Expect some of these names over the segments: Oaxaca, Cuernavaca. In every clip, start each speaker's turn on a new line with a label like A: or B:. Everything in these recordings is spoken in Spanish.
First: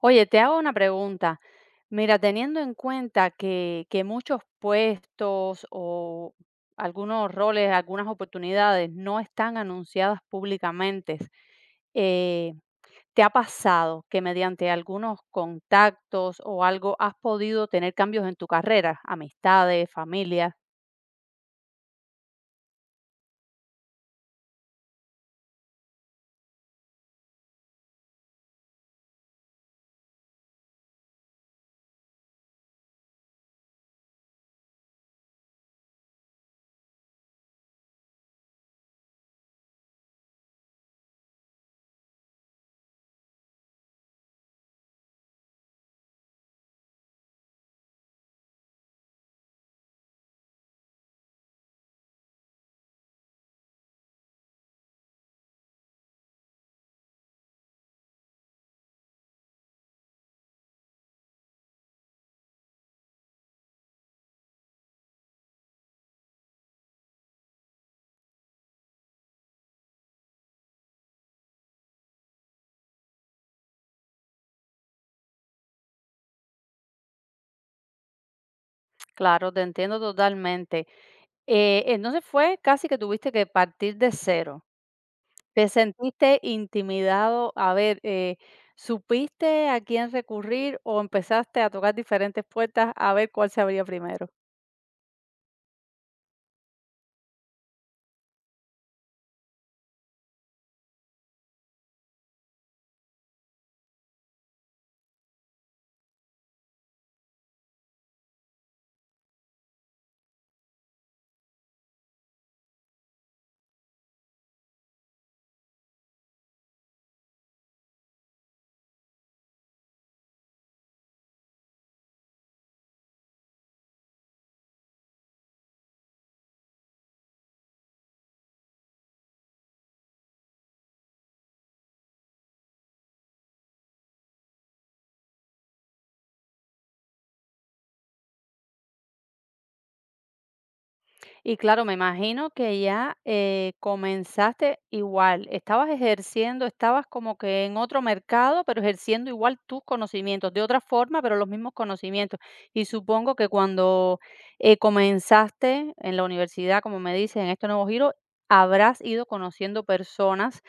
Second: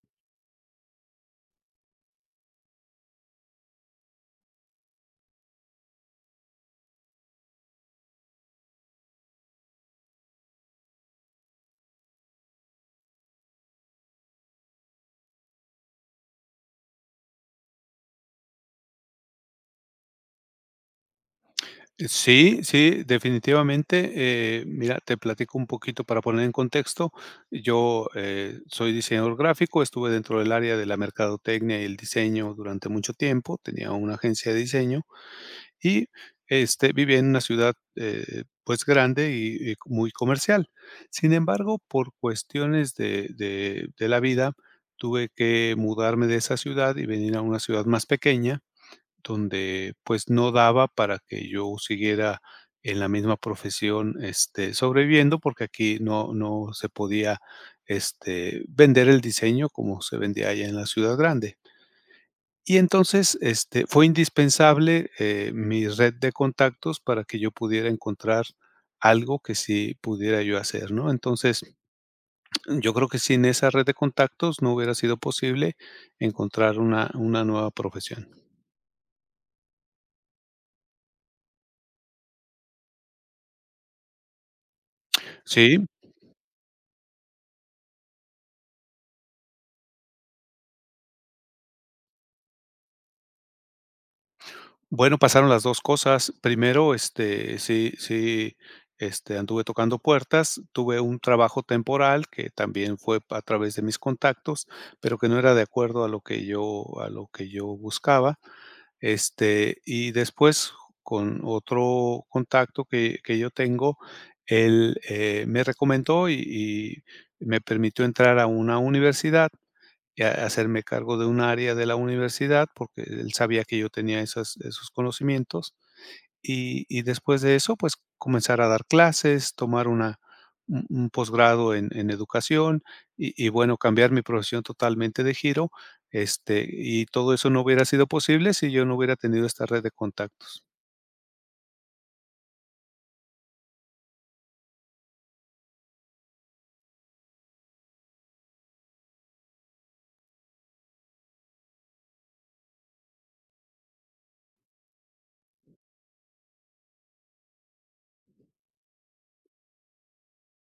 A: Oye, te hago una pregunta. Mira, teniendo en cuenta que, muchos puestos o algunos roles, algunas oportunidades no están anunciadas públicamente, eh, ¿te ha pasado que mediante algunos contactos o algo has podido tener cambios en tu carrera? Amistades, familia.
B: Sí, sí, definitivamente. Mira, te platico un poquito para poner en contexto. Yo soy diseñador gráfico, estuve dentro del área de la mercadotecnia y el diseño durante mucho tiempo, tenía una agencia de diseño y vivía en una ciudad pues grande y muy comercial. Sin embargo, por cuestiones de la vida, tuve que mudarme de esa ciudad y venir a una ciudad más pequeña donde, pues, no daba para que yo siguiera en la misma profesión, sobreviviendo, porque aquí no se podía, vender el diseño como se vendía allá en la ciudad grande. Y entonces, fue indispensable, mi red de contactos para que yo pudiera encontrar algo que sí pudiera yo hacer, ¿no? Entonces, yo creo que sin esa red de contactos no hubiera sido posible encontrar una nueva profesión.
A: Claro, te entiendo totalmente. Entonces fue casi que tuviste que partir de cero. ¿Te
B: Sí.
A: sentiste intimidado? A ver, ¿supiste a quién recurrir o empezaste a tocar diferentes puertas a ver cuál se abría primero?
B: Bueno, pasaron las 2 cosas. Primero, sí sí, anduve tocando puertas. Tuve un trabajo temporal que también fue a través de mis contactos, pero que no era de acuerdo a lo que yo buscaba. Y después, con otro contacto que yo tengo, él me recomendó y me permitió entrar a una universidad y a hacerme cargo de un área de la universidad, porque él sabía que yo tenía esos conocimientos. Y después de eso, pues, comenzar a dar clases, tomar una un posgrado en educación y bueno, cambiar mi profesión totalmente de giro, y todo eso no hubiera sido posible si yo no hubiera tenido esta red de contactos.
A: Y claro, me imagino que ya comenzaste igual, estabas ejerciendo, estabas como que en otro mercado, pero ejerciendo igual tus conocimientos, de otra forma, pero los mismos conocimientos. Y supongo que cuando comenzaste en la universidad, como me dices, en este nuevo giro, habrás ido conociendo personas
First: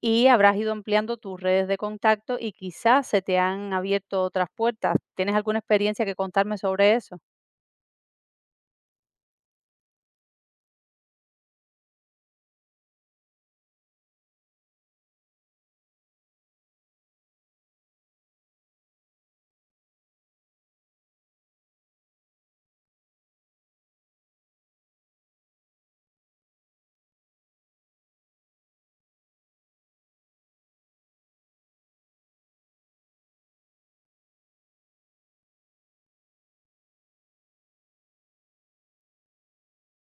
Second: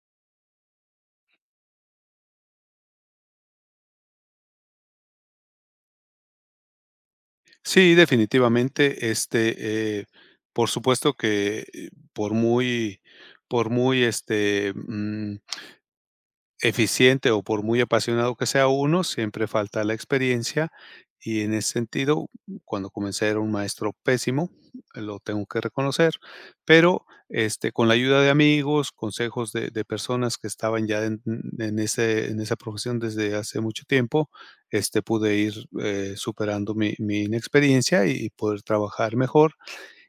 A: y habrás ido ampliando tus redes de contacto y quizás se te han abierto otras puertas. ¿Tienes alguna experiencia que contarme sobre eso?
B: Sí, definitivamente, por supuesto que, por muy por muy eficiente o por muy apasionado que sea uno, siempre falta la experiencia y en ese sentido, cuando comencé era un maestro pésimo, lo tengo que reconocer, pero con la ayuda de amigos, consejos de personas que estaban ya en esa profesión desde hace mucho tiempo, pude ir superando mi inexperiencia y poder trabajar mejor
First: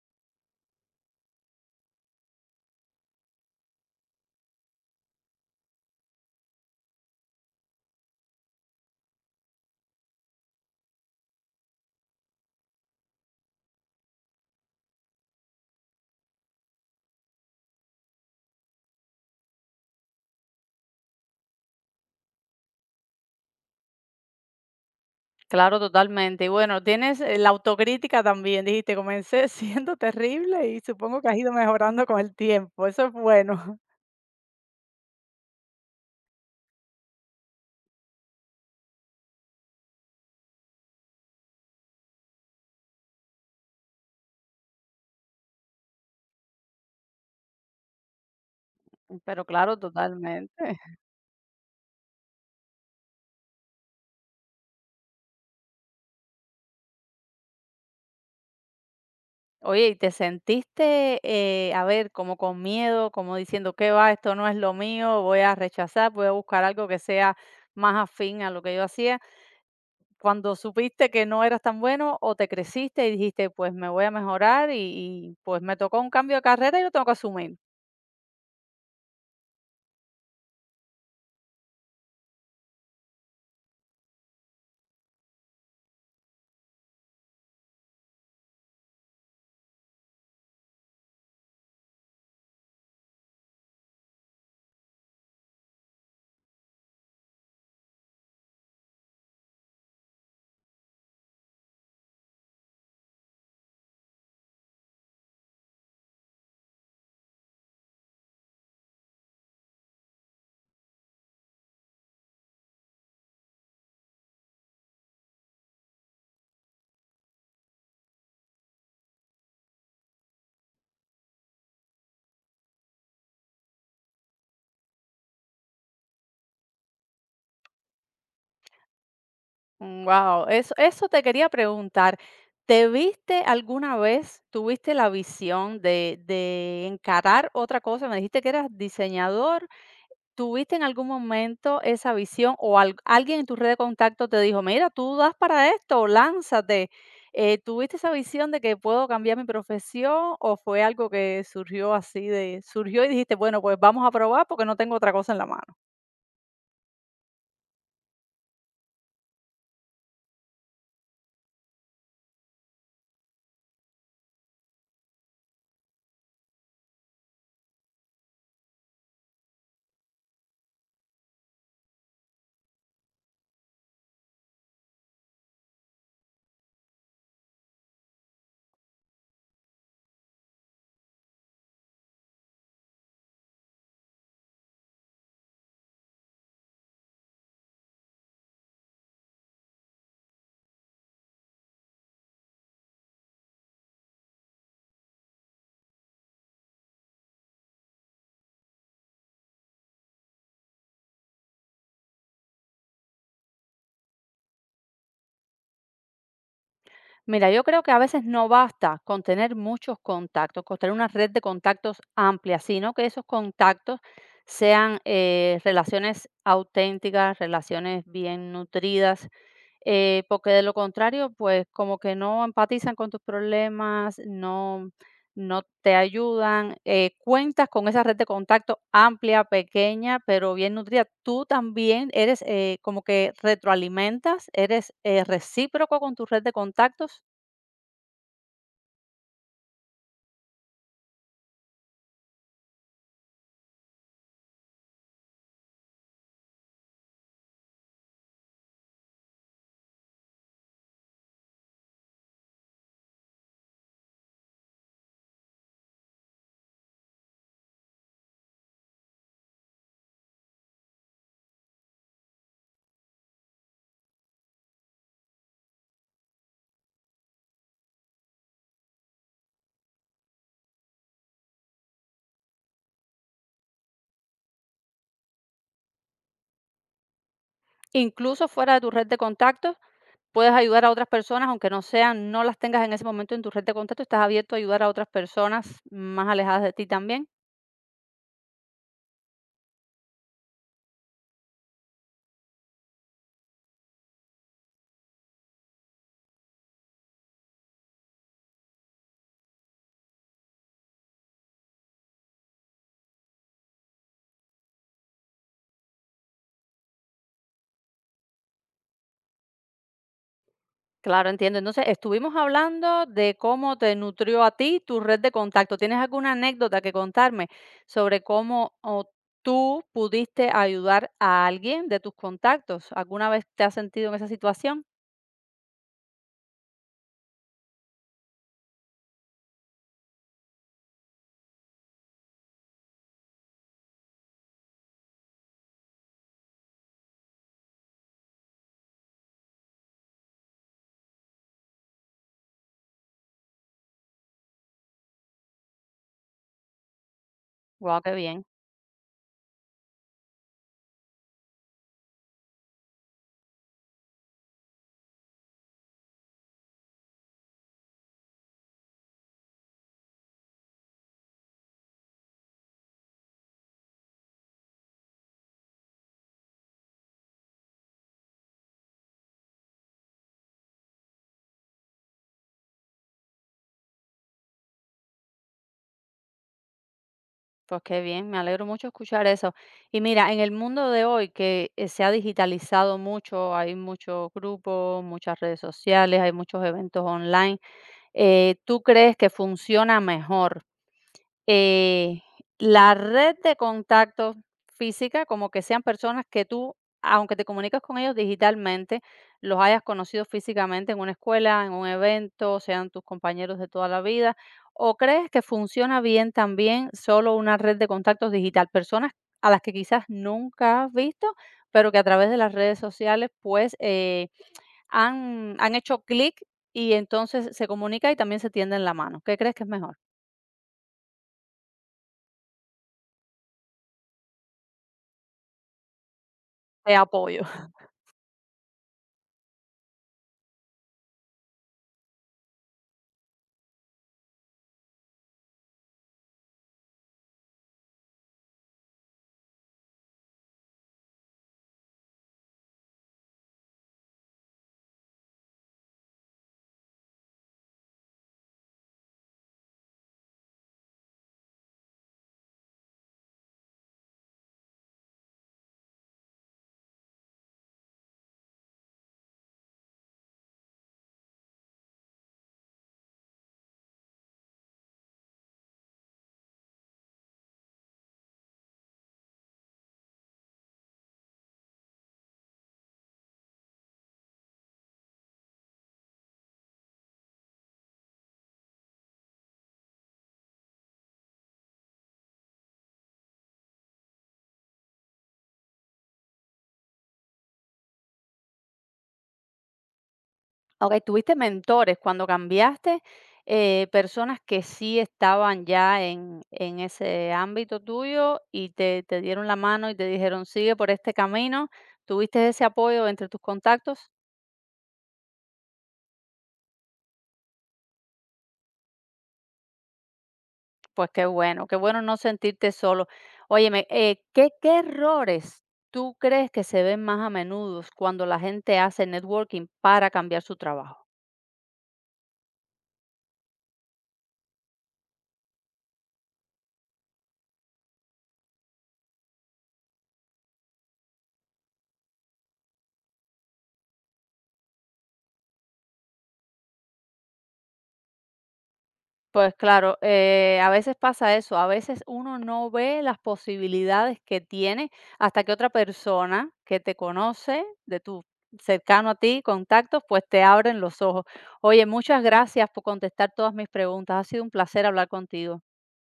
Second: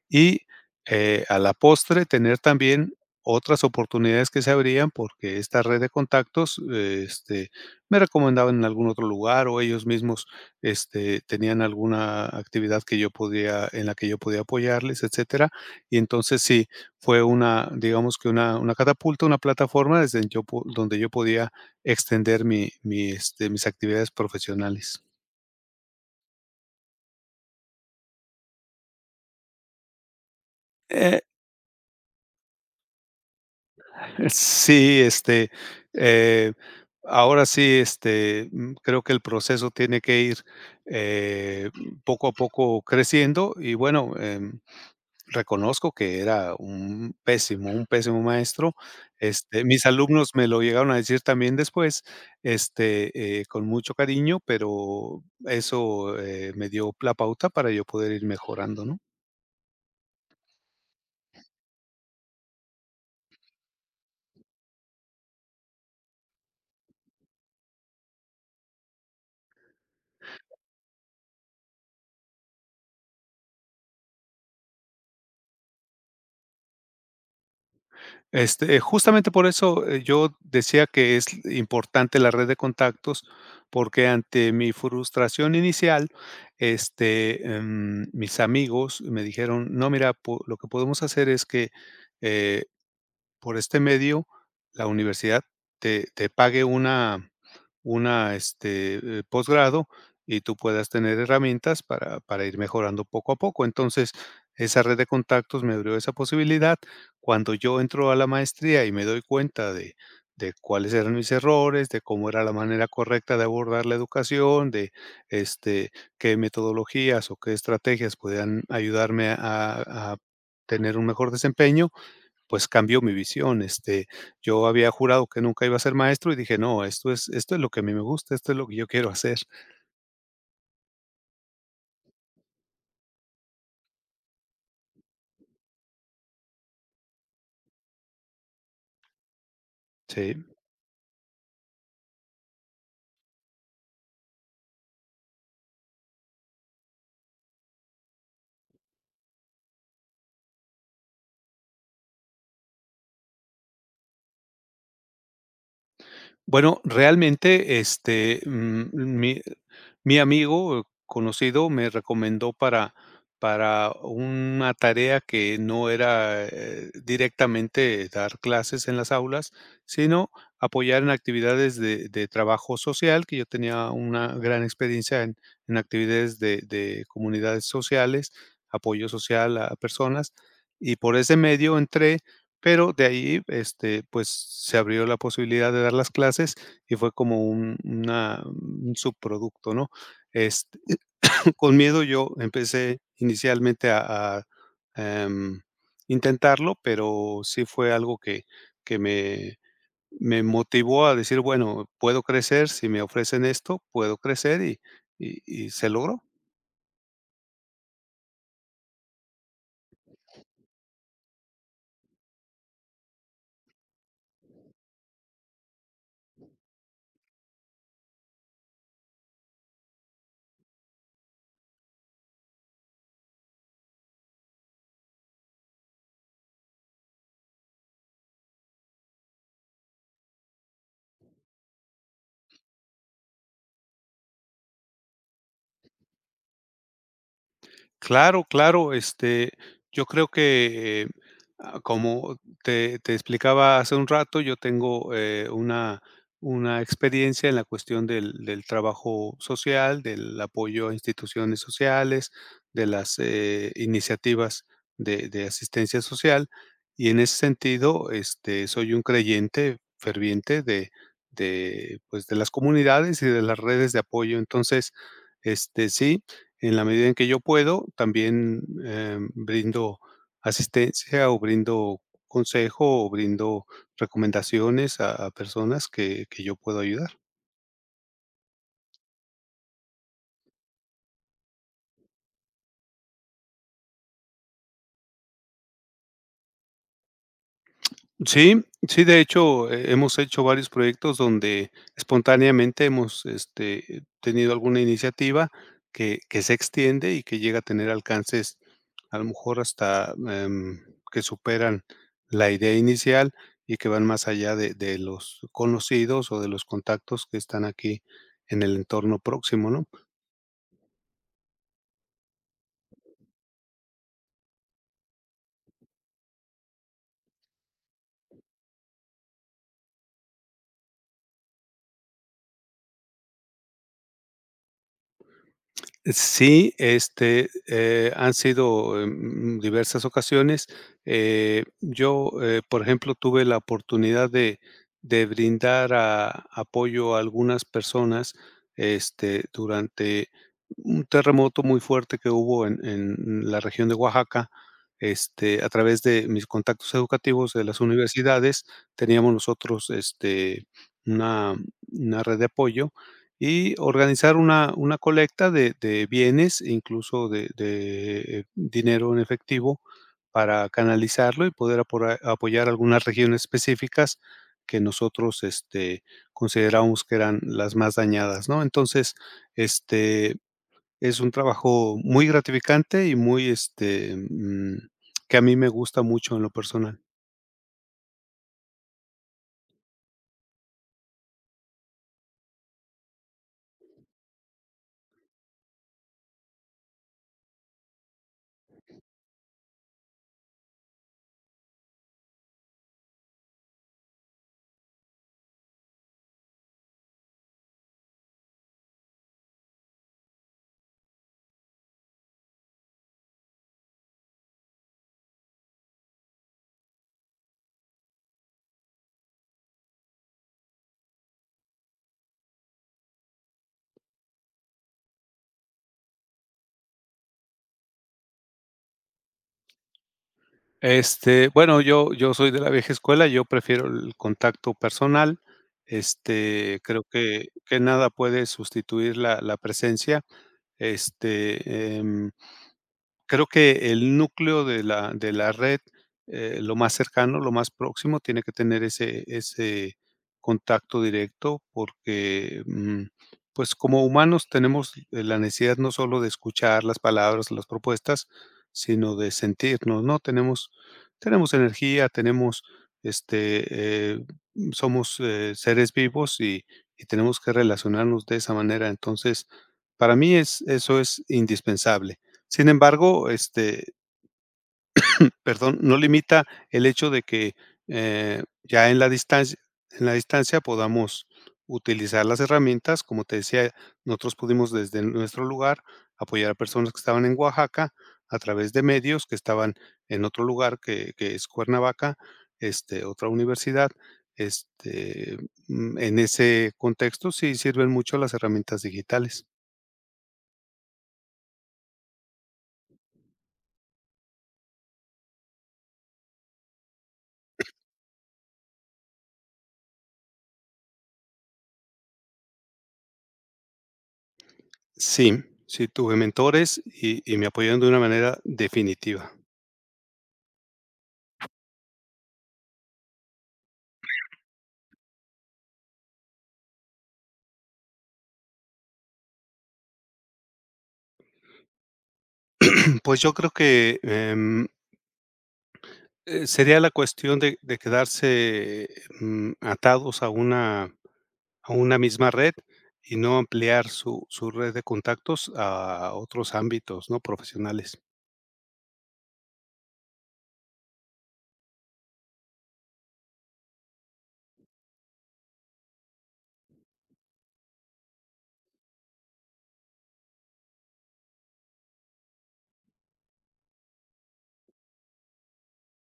B: y, a la postre, tener también otras oportunidades que se abrían, porque esta red de contactos, me recomendaban en algún otro lugar, o ellos mismos, tenían alguna actividad que yo podía en la que yo podía apoyarles, etcétera. Y entonces sí, fue una, digamos que una catapulta, una plataforma desde yo po donde yo podía extender mis actividades profesionales.
A: Claro, totalmente. Y bueno, tienes, la autocrítica también. Dijiste: "Comencé siendo terrible y
B: Eh
A: supongo que has ido mejorando con el tiempo". Eso es bueno.
B: Sí, eh, ahora sí, creo que el proceso tiene que ir eh, poco a poco creciendo y bueno, reconozco que era un pésimo maestro.
A: Pero claro,
B: Mis alumnos me
A: totalmente.
B: lo llegaron a decir también después, con mucho cariño, pero eso me dio la pauta para yo poder ir mejorando, ¿no?
A: Oye, ¿y te sentiste, a ver, como con miedo, como diciendo: "¿Qué va? Esto no es lo mío, voy a rechazar, voy a buscar algo que sea más afín a lo que yo hacía"? Cuando supiste que no eras tan bueno, ¿o te creciste y dijiste: "Pues me voy a mejorar y pues me tocó un cambio de carrera y lo tengo que asumir"?
B: Justamente por eso, yo decía que es importante la red de contactos, porque ante mi frustración inicial, mis amigos me dijeron: "No, mira, po lo que podemos hacer es que, eh por este medio, la universidad te pague una posgrado y tú puedas tener herramientas para ir mejorando poco a poco. Entonces, esa red de contactos me abrió esa posibilidad. Cuando yo entro a la maestría y me doy cuenta de cuáles eran mis errores, de cómo era la manera correcta de abordar la educación, de, este, qué metodologías o qué estrategias podían ayudarme a tener un mejor desempeño, pues, cambió mi visión, yo había jurado que nunca iba a ser maestro y dije: "No, esto es lo que a mí me gusta, esto es lo que yo quiero hacer".
A: Wow, eso te quería preguntar. ¿Te viste alguna vez, tuviste la visión de, encarar otra cosa? Me dijiste que eras diseñador.
B: Sí.
A: ¿Tuviste en algún momento esa visión o alguien en tu red de contacto te dijo, mira, tú das para esto, lánzate? ¿Tuviste esa visión de que puedo cambiar mi profesión o fue algo que surgió así de, surgió y dijiste, bueno, pues vamos a probar porque no tengo otra cosa en la mano?
B: Bueno, realmente, Mi amigo conocido me recomendó para una tarea que no era, directamente dar clases en las aulas, sino apoyar en actividades de trabajo social, que yo tenía una gran experiencia en actividades de comunidades sociales, apoyo social a personas, y por ese medio entré, pero de ahí, pues, se abrió la posibilidad de dar las clases y fue como un subproducto, ¿no? Este, con miedo yo empecé inicialmente a, em, intentarlo, pero sí fue algo que me motivó a decir: "Bueno, puedo crecer, si me ofrecen esto, puedo crecer", y se logró.
A: Mira, yo creo que a veces no basta con tener muchos contactos, con tener una red de contactos amplia, sino que esos contactos sean relaciones auténticas, relaciones bien nutridas, porque de lo contrario, pues como que no empatizan con tus problemas, no, no te ayudan. Cuentas con esa red de contacto amplia, pequeña, pero bien nutrida. Tú también eres como que retroalimentas, eres recíproco con tu red de contactos.
B: Claro, claro, yo creo que, como te explicaba hace un rato, yo tengo, una experiencia en la cuestión del trabajo social, del apoyo a instituciones sociales, de las, iniciativas de asistencia social, y en ese sentido, soy un creyente ferviente de las comunidades y de las redes de apoyo. Entonces, sí, en la medida en que yo puedo, también, brindo asistencia, o brindo consejo, o brindo recomendaciones a personas que yo puedo ayudar.
A: Incluso fuera de tu red de contactos, puedes ayudar a otras personas, aunque no sean, no las tengas en ese momento en tu red de contactos, estás abierto a ayudar a otras personas más alejadas de ti también.
B: Sí, sí, de hecho, hemos hecho varios proyectos donde espontáneamente hemos, tenido alguna iniciativa que se extiende y que llega a tener alcances, a lo mejor hasta, que superan la idea inicial y que van más allá de los conocidos o de los contactos que están aquí en el entorno próximo, ¿no?
A: Claro, entiendo. Entonces, estuvimos hablando de cómo te nutrió a ti tu red de contacto. ¿Tienes alguna anécdota que contarme sobre cómo o tú pudiste ayudar a alguien de tus contactos? ¿Alguna vez te has sentido en esa situación?
B: Sí, han sido, diversas ocasiones. Yo, por ejemplo, tuve la oportunidad de brindar a apoyo a algunas personas, durante un terremoto muy fuerte que hubo en la región de Oaxaca, a través de mis contactos educativos de las
A: Guau, qué bien.
B: universidades, teníamos nosotros, una una red de apoyo y organizar una colecta de bienes, e incluso de dinero en efectivo, para canalizarlo y poder apora apoyar algunas regiones específicas que nosotros, consideramos que eran las más dañadas, ¿no? Entonces, este, es un trabajo muy gratificante y muy, que a mí me gusta mucho en lo personal.
A: Pues qué bien, me alegro mucho escuchar eso. Y mira, en el mundo de hoy que se ha digitalizado mucho, hay muchos grupos, muchas redes sociales, hay muchos eventos online, ¿tú crees que funciona mejor eh, la red de contacto física, como que sean personas que tú, aunque te comunicas con ellos digitalmente, los hayas conocido físicamente en una escuela, en un evento, sean tus compañeros de toda la vida, o crees que funciona bien también solo una red de contactos digital, personas a las que quizás nunca has visto, pero que a través de las redes sociales pues han, han hecho clic y entonces se comunica y también se tienden la mano. ¿Qué crees que es mejor?
B: Bueno, yo soy de la vieja escuela, yo prefiero el contacto personal,
A: Te
B: creo
A: apoyo.
B: que nada puede sustituir la presencia, este, em creo que el núcleo de la red, lo más cercano, lo más próximo, tiene que tener ese contacto directo porque, pues, como humanos tenemos la necesidad no solo de escuchar las palabras, las propuestas, sino de sentirnos, ¿no? Tenemos energía, tenemos, este, eh, somos, seres vivos y tenemos que relacionarnos de esa manera. Entonces, para mí es eso es indispensable. Sin embargo, perdón, no limita el hecho de que, ya en la distancia podamos utilizar las herramientas. Como te decía, nosotros pudimos desde nuestro lugar apoyar a personas que estaban en Oaxaca a través de medios que estaban en otro lugar que es Cuernavaca, otra universidad. Este, en ese contexto sí sirven mucho las herramientas digitales.
A: Okey, tuviste mentores cuando cambiaste, personas que sí estaban ya en ese ámbito tuyo y te dieron la mano y te dijeron: "Sigue por este camino", ¿tuviste ese apoyo entre tus contactos?
B: Sí, sí, tuve mentores y me apoyaron de una manera definitiva.
A: Pues qué bueno no sentirte solo. Óyeme, ¿qué errores tú crees que se ven más a menudo cuando la gente hace networking para cambiar su trabajo?
B: Pues, yo creo que, sería la cuestión de quedarse, atados a una misma red y no ampliar su red de contactos a otros ámbitos, ¿no?, profesionales.
A: Pues claro, a veces pasa eso, a veces uno no ve las posibilidades que tiene hasta que otra persona que te conoce, de tu cercano a ti, contactos, pues te abren los ojos. Oye, muchas gracias por contestar todas mis preguntas. Ha sido un placer hablar contigo.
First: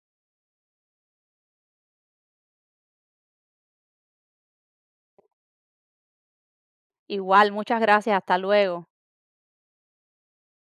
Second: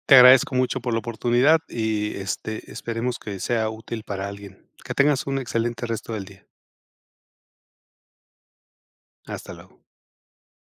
B: Te agradezco mucho por la oportunidad y, esperemos que sea útil para alguien. Que tengas un excelente resto del día.
A: Igual, muchas gracias. Hasta luego.
B: Hasta luego.